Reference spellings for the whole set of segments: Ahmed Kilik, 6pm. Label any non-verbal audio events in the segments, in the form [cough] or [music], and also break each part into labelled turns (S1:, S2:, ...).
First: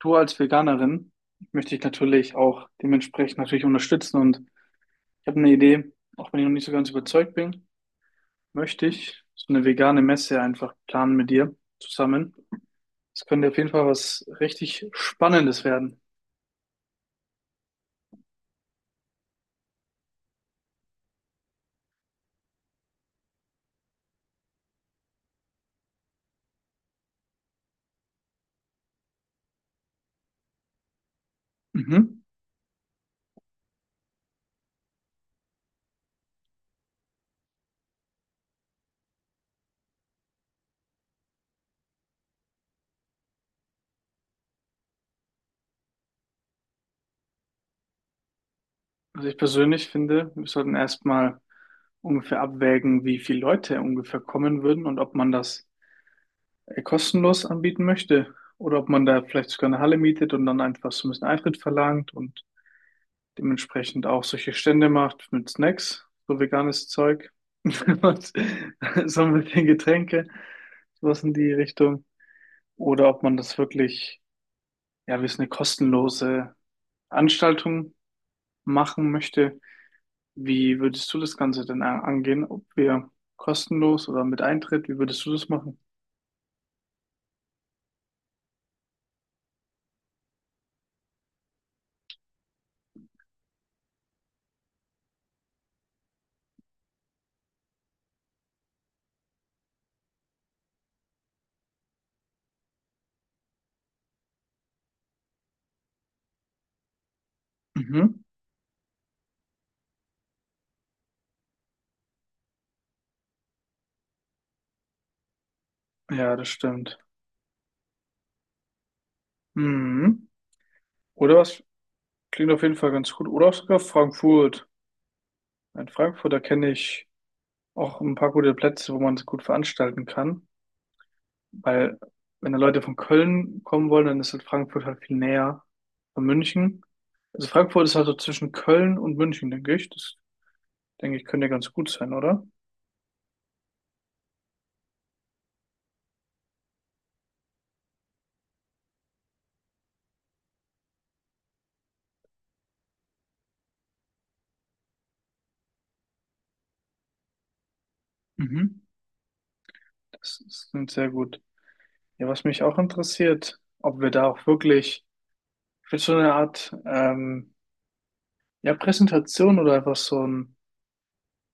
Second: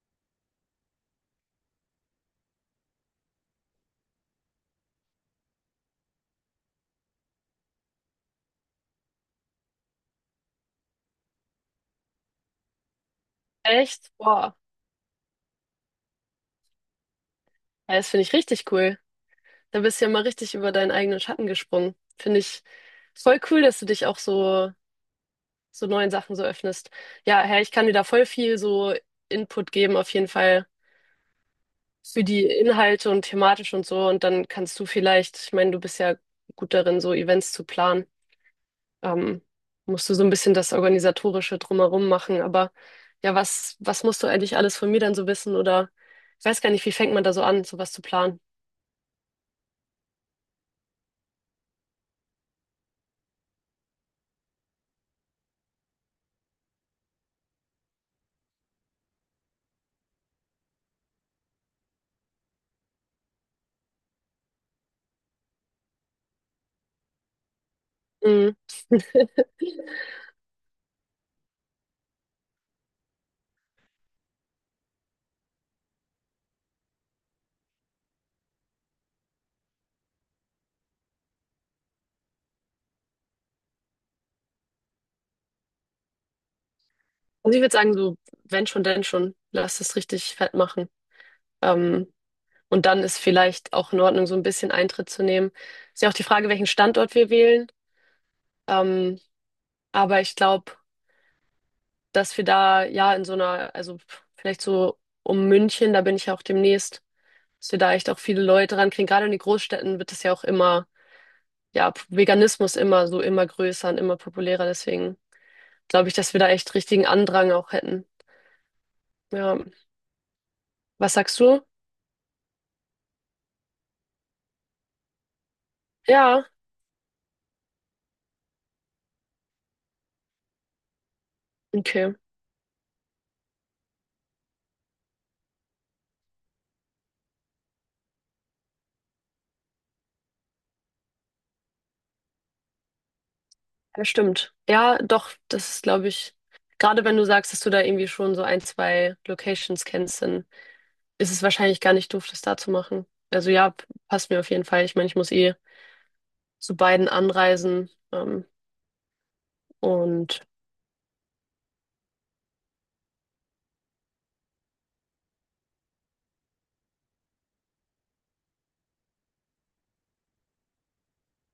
S1: Du als Veganerin möchte ich natürlich auch dementsprechend natürlich unterstützen und ich habe eine Idee, auch wenn ich noch nicht so ganz überzeugt bin, möchte ich so eine vegane Messe einfach planen mit dir zusammen. Das könnte auf jeden Fall
S2: Echt?
S1: was
S2: Boah,
S1: richtig Spannendes werden.
S2: ja, das finde ich richtig cool. Da bist du ja mal richtig über deinen eigenen Schatten gesprungen. Finde ich voll cool, dass du dich so neuen Sachen so öffnest. Ja, Herr, ich kann dir da voll viel so Input geben, auf jeden Fall für
S1: Mhm.
S2: die Inhalte und thematisch und so. Und dann kannst du vielleicht, ich meine, du bist ja gut darin, so Events zu planen. Ähm, Musst du so ein bisschen das Organisatorische drumherum machen. Aber ja, was musst du eigentlich alles von mir dann so wissen? Oder ich weiß gar nicht, wie fängt man da so an, sowas zu planen?
S1: Also ich persönlich finde, wir sollten erstmal ungefähr abwägen, wie viele Leute ungefähr kommen würden und ob man das kostenlos anbieten möchte oder ob man da vielleicht sogar eine Halle mietet und dann einfach so ein bisschen Eintritt verlangt und dementsprechend auch solche Stände macht mit Snacks, so veganes Zeug, [laughs]
S2: Mhm.
S1: so ein bisschen Getränke, sowas in die Richtung. Oder ob man das wirklich, ja, wie es eine kostenlose Anstaltung machen möchte. Wie würdest du das Ganze denn angehen? Ob wir kostenlos oder mit Eintritt, wie würdest du das machen?
S2: Also ich würde sagen, so, wenn schon, denn schon, lass es richtig fett machen. Ähm, und dann ist vielleicht auch in Ordnung, so ein bisschen Eintritt zu nehmen. Ist ja auch die Frage, welchen Standort wir wählen. Ähm, aber ich glaube, dass wir da ja in so einer, also vielleicht so um München, da bin ich ja auch demnächst, dass wir da echt auch
S1: Mhm.
S2: viele Leute rankriegen. Gerade in den Großstädten wird das ja auch immer, ja, Veganismus immer so immer größer und immer populärer. Deswegen glaube ich, dass
S1: Ja,
S2: wir
S1: das
S2: da echt
S1: stimmt.
S2: richtigen Andrang auch hätten. Ja.
S1: Mhm.
S2: Was
S1: Oder
S2: sagst du?
S1: was? Klingt auf jeden Fall ganz gut. Oder auch sogar Frankfurt. Ein Frankfurter
S2: Ja,
S1: kenne ich auch ein paar gute Plätze, wo man es gut veranstalten kann. Weil
S2: okay.
S1: wenn da Leute von Köln kommen wollen, dann ist halt Frankfurt halt viel näher von München. Also Frankfurt ist halt so zwischen Köln und München, denke ich. Das denke ich könnte ja ganz gut sein, oder?
S2: Das stimmt. Ja, doch, das ist, glaube ich, gerade wenn du sagst, dass du da irgendwie schon so ein, zwei Locations kennst, dann ist es wahrscheinlich gar nicht doof, das da zu machen. Also ja, passt mir auf jeden Fall. Ich meine, ich muss eh zu beiden anreisen.
S1: Mhm.
S2: Und
S1: Das ist klingt sehr gut. Ja, Was mich auch interessiert, ob wir da auch wirklich für so eine Art ja, Präsentation oder einfach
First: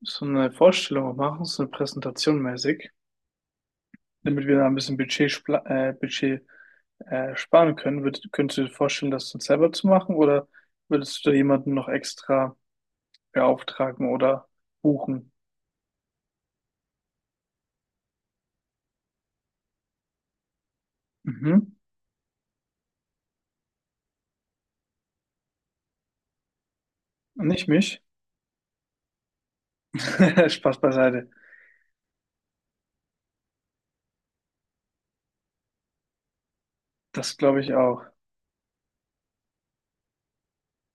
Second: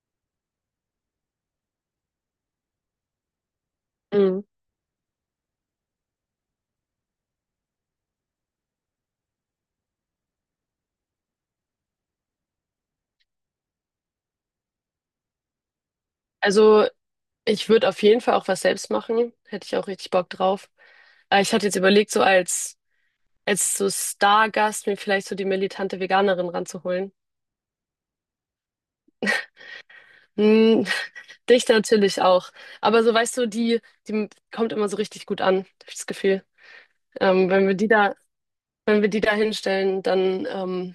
S1: so eine Vorstellung auch machen, so eine Präsentation mäßig,
S2: mh.
S1: damit wir da ein bisschen Budget, Budget sparen können. Könntest du dir vorstellen, das dann selber zu machen oder würdest du da jemanden noch extra beauftragen oder buchen?
S2: Also ich würde auf jeden Fall auch was selbst machen. Hätte ich auch richtig Bock drauf. Ich hatte
S1: Mhm.
S2: jetzt überlegt, als so Stargast mir vielleicht so die militante Veganerin ranzuholen.
S1: Nicht mich. [laughs] Spaß
S2: Hm,
S1: beiseite.
S2: Dich natürlich auch. Aber so weißt du, die kommt immer so richtig gut an, hab ich das Gefühl.
S1: Das
S2: Ähm,
S1: glaube
S2: wenn
S1: ich
S2: wir die
S1: auch.
S2: da, wenn wir die da hinstellen, dann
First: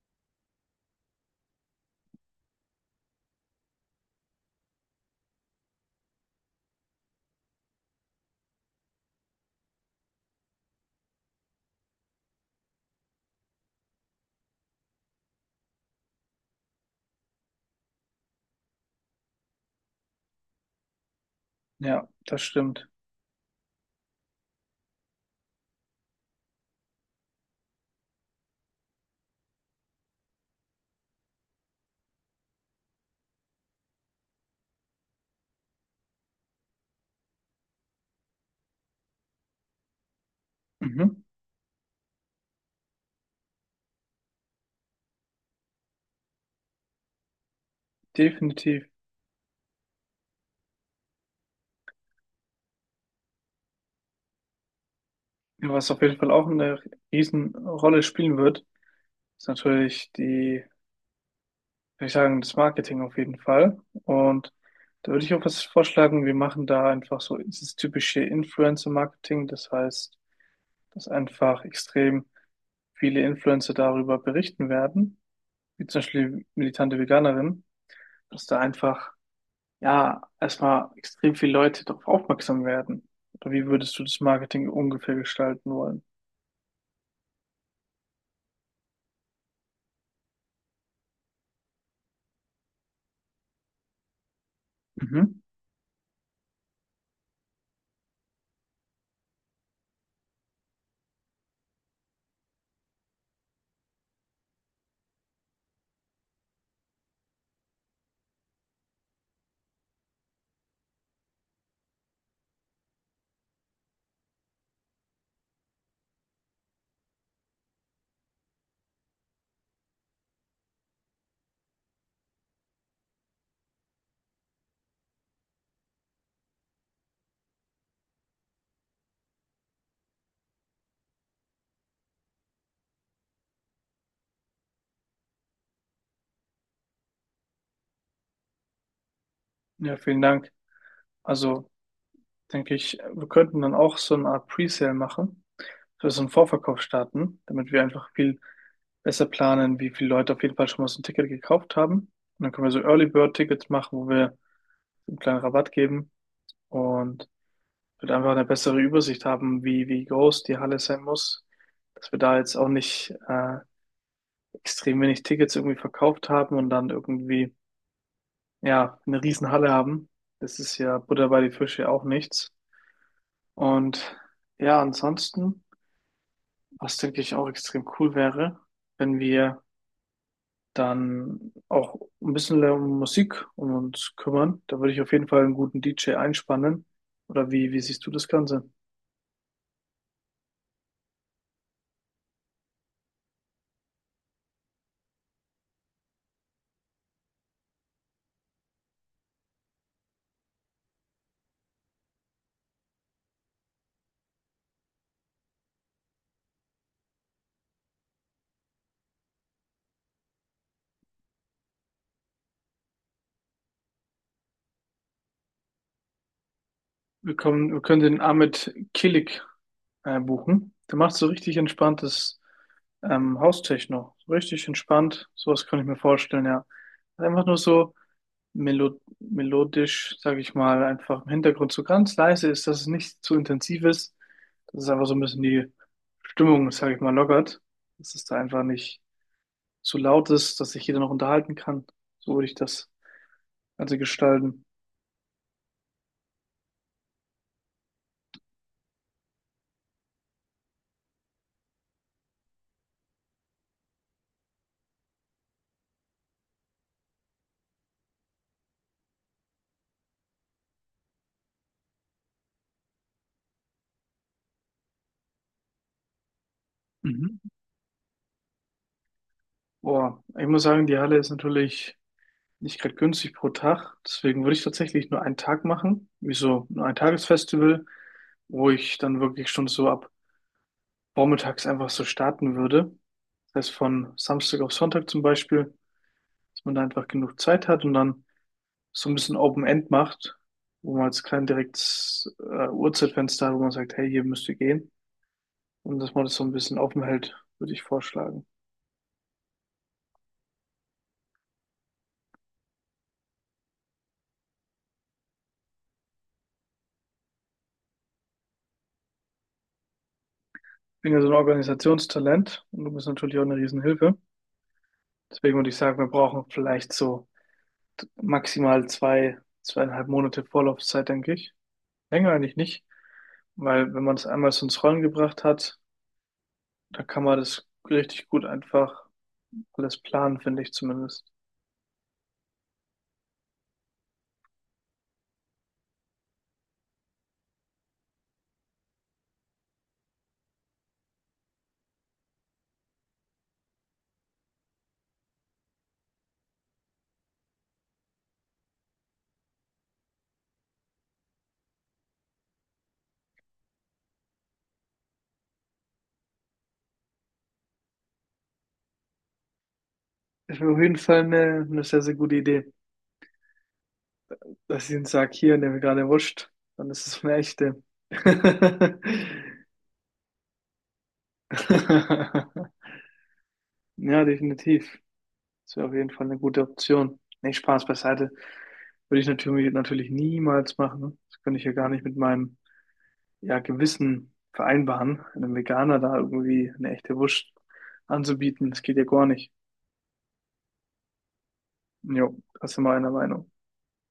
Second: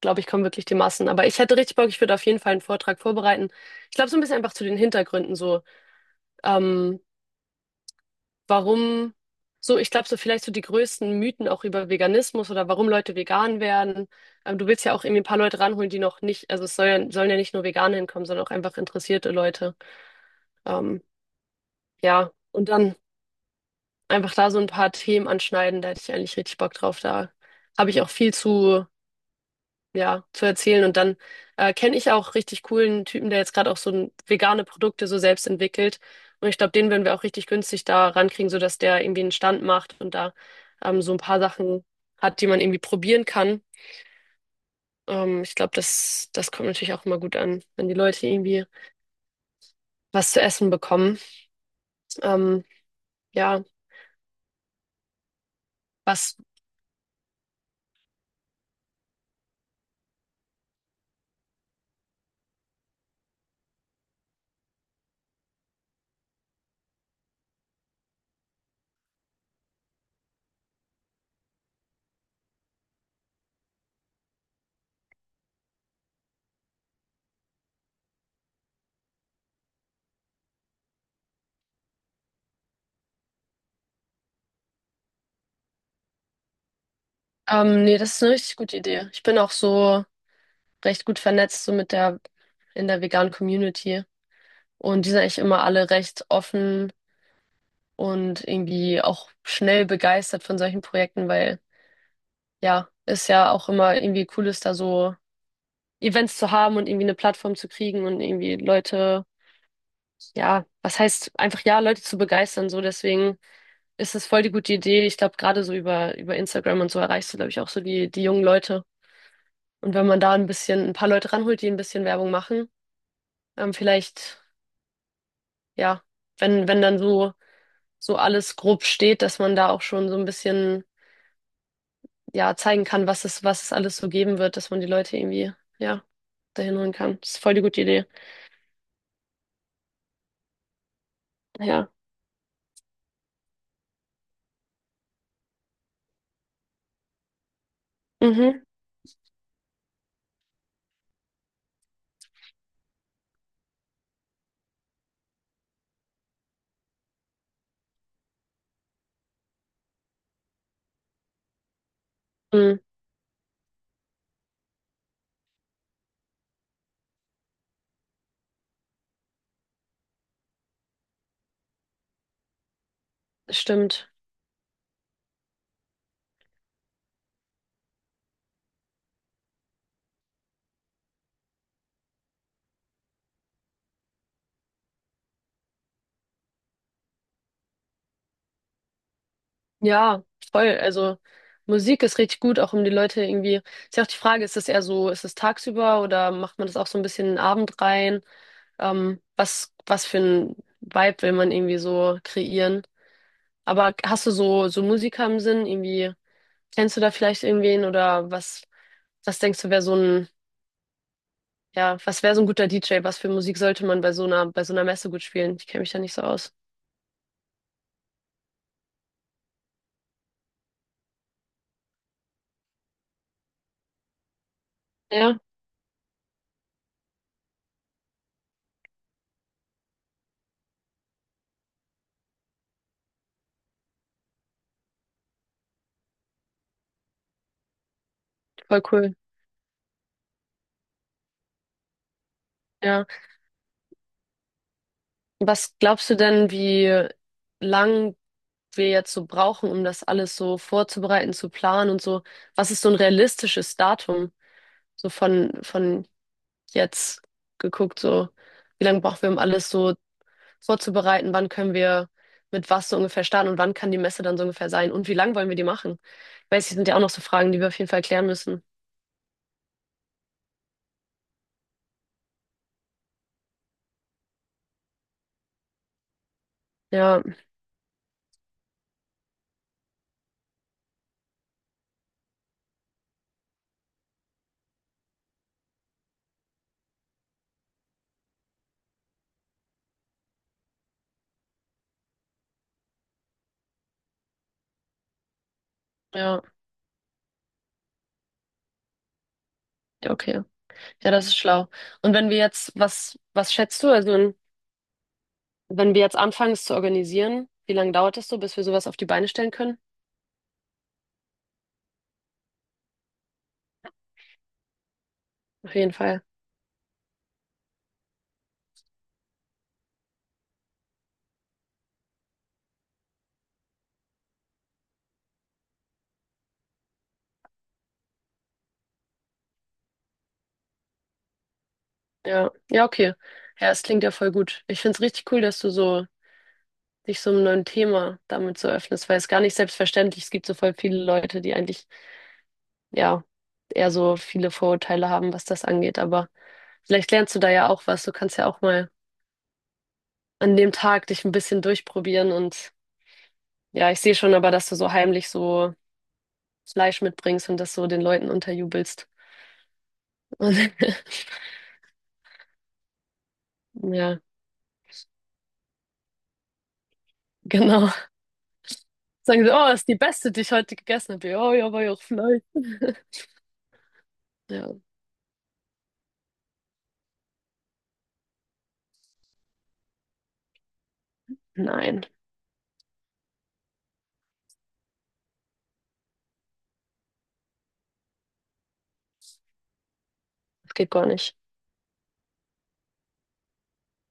S2: glaube ich, kommen wirklich die Massen. Aber ich hätte richtig Bock, ich würde auf jeden Fall einen Vortrag vorbereiten. Ich glaube, so ein bisschen einfach zu den Hintergründen, so ähm, warum, so ich glaube, so vielleicht so die größten Mythen auch über Veganismus oder warum Leute vegan werden. Du willst ja auch irgendwie ein paar Leute ranholen, die noch nicht, also es soll ja, sollen ja nicht nur Veganer hinkommen, sondern auch einfach interessierte Leute. Ähm,
S1: Ja,
S2: ja,
S1: das
S2: und
S1: stimmt.
S2: dann einfach da so ein paar Themen anschneiden. Da hätte ich eigentlich richtig Bock drauf. Da habe ich auch viel zu, ja, zu erzählen. Und dann kenne ich auch richtig coolen Typen, der jetzt gerade auch vegane Produkte so selbst entwickelt. Und ich glaube, den würden wir auch richtig günstig da rankriegen, sodass der irgendwie einen Stand macht und da so ein
S1: Mhm.
S2: paar Sachen hat, die man irgendwie probieren kann. Ich glaube, das kommt natürlich auch immer gut an, wenn die Leute irgendwie
S1: Definitiv.
S2: was zu essen bekommen. Ähm, ja,
S1: Ja, was auf jeden Fall
S2: was.
S1: auch eine Riesenrolle spielen wird, ist natürlich die würde ich sagen, das Marketing auf jeden Fall. Und da würde ich auch was vorschlagen. Wir machen da einfach so dieses typische Influencer-Marketing. Das heißt, dass einfach extrem viele Influencer darüber berichten werden, wie zum Beispiel militante Veganerin, dass da einfach, ja, erstmal extrem viele Leute darauf aufmerksam werden. Oder wie würdest du das Marketing ungefähr gestalten wollen?
S2: Nee, das ist eine richtig gute Idee. Ich bin auch so recht gut vernetzt, in der veganen Community. Und die sind eigentlich
S1: Mhm.
S2: immer alle recht offen und irgendwie auch schnell begeistert von solchen Projekten, weil ja, ist ja auch immer irgendwie cool ist, da so Events zu haben und irgendwie eine Plattform zu kriegen und irgendwie Leute, ja, was heißt einfach ja, Leute zu begeistern, so deswegen ist es voll die gute Idee. Ich glaube, gerade so über Instagram und so erreichst du, glaube ich, auch so die jungen Leute. Und wenn man da ein bisschen, ein paar Leute ranholt, die ein bisschen Werbung machen, vielleicht ja, wenn dann so, so alles grob steht, dass man da auch schon so ein bisschen, ja, zeigen kann, was es alles so geben wird, dass man die Leute irgendwie, ja, dahin holen kann. Das ist voll die gute Idee.
S1: Ja, vielen Dank. Also,
S2: Ja.
S1: denke ich, wir könnten dann auch so eine Art Presale machen, für so einen Vorverkauf starten, damit wir einfach viel
S2: Mhm.
S1: besser planen, wie viele Leute auf jeden Fall schon mal so ein Ticket gekauft haben. Und dann können wir so Early Bird Tickets machen, wo wir so einen kleinen Rabatt geben und wird einfach eine bessere Übersicht haben, wie groß die Halle sein muss, dass wir da jetzt auch
S2: Mhm.
S1: nicht extrem wenig Tickets irgendwie verkauft haben und dann irgendwie ja eine riesen Halle haben. Das ist ja Butter bei die Fische auch nichts.
S2: Stimmt.
S1: Und ja, ansonsten. Was, denke ich, auch extrem cool wäre, wenn wir dann auch ein bisschen mehr um Musik um uns kümmern. Da würde ich auf jeden Fall einen guten DJ einspannen. Oder wie siehst du das Ganze?
S2: Ja, voll. Also Musik ist richtig gut, auch um die Leute irgendwie. Ist ja auch die Frage, ist es eher so, ist es tagsüber oder macht man das auch so ein bisschen in den Abend rein? Was für ein Vibe will man irgendwie so kreieren? Aber hast du so Musiker im Sinn, irgendwie? Kennst du da vielleicht irgendwen oder was, was denkst du, wäre so ein, ja, was wäre so ein guter DJ? Was für Musik sollte man bei so einer Messe gut spielen? Ich kenne mich da nicht so aus.
S1: Wir können den Ahmed Kilik buchen. Der macht so richtig entspanntes Haustechno. So richtig entspannt.
S2: Ja,
S1: Sowas kann ich mir vorstellen, ja. Einfach nur so melodisch, sage ich mal, einfach im Hintergrund so ganz leise ist, dass es nicht zu intensiv ist, dass es einfach so ein bisschen die Stimmung, sage ich mal, lockert, dass es da einfach
S2: voll
S1: nicht
S2: cool.
S1: zu laut ist, dass sich jeder noch unterhalten kann. So würde ich das
S2: Ja.
S1: Ganze gestalten.
S2: Was glaubst du denn, wie lang wir jetzt so brauchen, um das alles so vorzubereiten, zu planen und so? Was ist so ein realistisches Datum? So von jetzt geguckt, so wie lange brauchen wir, um alles so vorzubereiten, wann können wir mit was so ungefähr starten und wann kann die Messe dann so ungefähr sein und wie lang wollen wir die machen? Ich weiß, das sind ja auch noch so
S1: Mhm.
S2: Fragen, die wir auf jeden Fall klären müssen.
S1: Boah, ich muss sagen, die Halle ist natürlich nicht gerade günstig pro Tag. Deswegen würde ich tatsächlich nur einen Tag machen, wie so ein
S2: Ja,
S1: Tagesfestival, wo ich dann wirklich schon so ab vormittags einfach so starten würde. Das heißt, von Samstag auf Sonntag zum Beispiel, dass man da einfach genug Zeit hat und dann so ein bisschen Open End macht, wo man jetzt kein direktes Uhrzeitfenster hat, wo man sagt, hey, hier müsst ihr gehen. Und dass man das
S2: ja,
S1: so ein bisschen offen hält, würde ich vorschlagen.
S2: ja, okay. Ja, das ist schlau. Und wenn wir jetzt, was, was schätzt du? Also, wenn wir jetzt anfangen, es zu organisieren, wie lange dauert es so, bis wir sowas auf die Beine stellen können?
S1: Ich bin ja so ein Organisationstalent und du bist natürlich auch eine Riesenhilfe. Deswegen würde
S2: Auf
S1: ich
S2: jeden
S1: sagen, wir
S2: Fall.
S1: brauchen vielleicht so maximal zwei, 2,5 Monate Vorlaufzeit, denke ich. Länger eigentlich nicht, weil wenn man es einmal so ins Rollen gebracht hat, da kann man das richtig gut einfach alles planen, finde ich zumindest.
S2: Ja, ja, okay. Ja, es klingt ja voll gut. Ich finde es richtig cool, dass du so dich so einem neuen Thema damit so öffnest, weil es gar nicht selbstverständlich ist. Es gibt so voll viele Leute, die eigentlich ja, eher so viele Vorurteile haben, was das angeht. Aber vielleicht lernst du da ja auch was. Du kannst ja auch mal an dem Tag dich ein bisschen durchprobieren. Und ja, ich sehe schon aber, dass du so heimlich so Fleisch mitbringst und das so den Leuten unterjubelst. Und
S1: Ist mir auf jeden
S2: [laughs]
S1: Fall eine sehr, sehr gute Idee,
S2: ja,
S1: dass ich ihnen sage, hier, nehme gerade Wurst, dann ist es so eine echte.
S2: genau.
S1: [laughs]
S2: Sagen sie, oh, ist die beste, die ich heute gegessen habe. Ja, ja, war ja auch Fleisch. [laughs]
S1: Ja,
S2: Ja,
S1: definitiv. Das wäre auf jeden Fall eine gute Option. Nee, Spaß beiseite. Würde ich natürlich, natürlich niemals machen. Das könnte ich ja gar nicht
S2: nein,
S1: mit meinem ja, Gewissen vereinbaren, einem Veganer da irgendwie eine echte Wurst anzubieten. Das geht ja gar nicht.
S2: das geht gar nicht.
S1: Jo, das sind wir einer Meinung.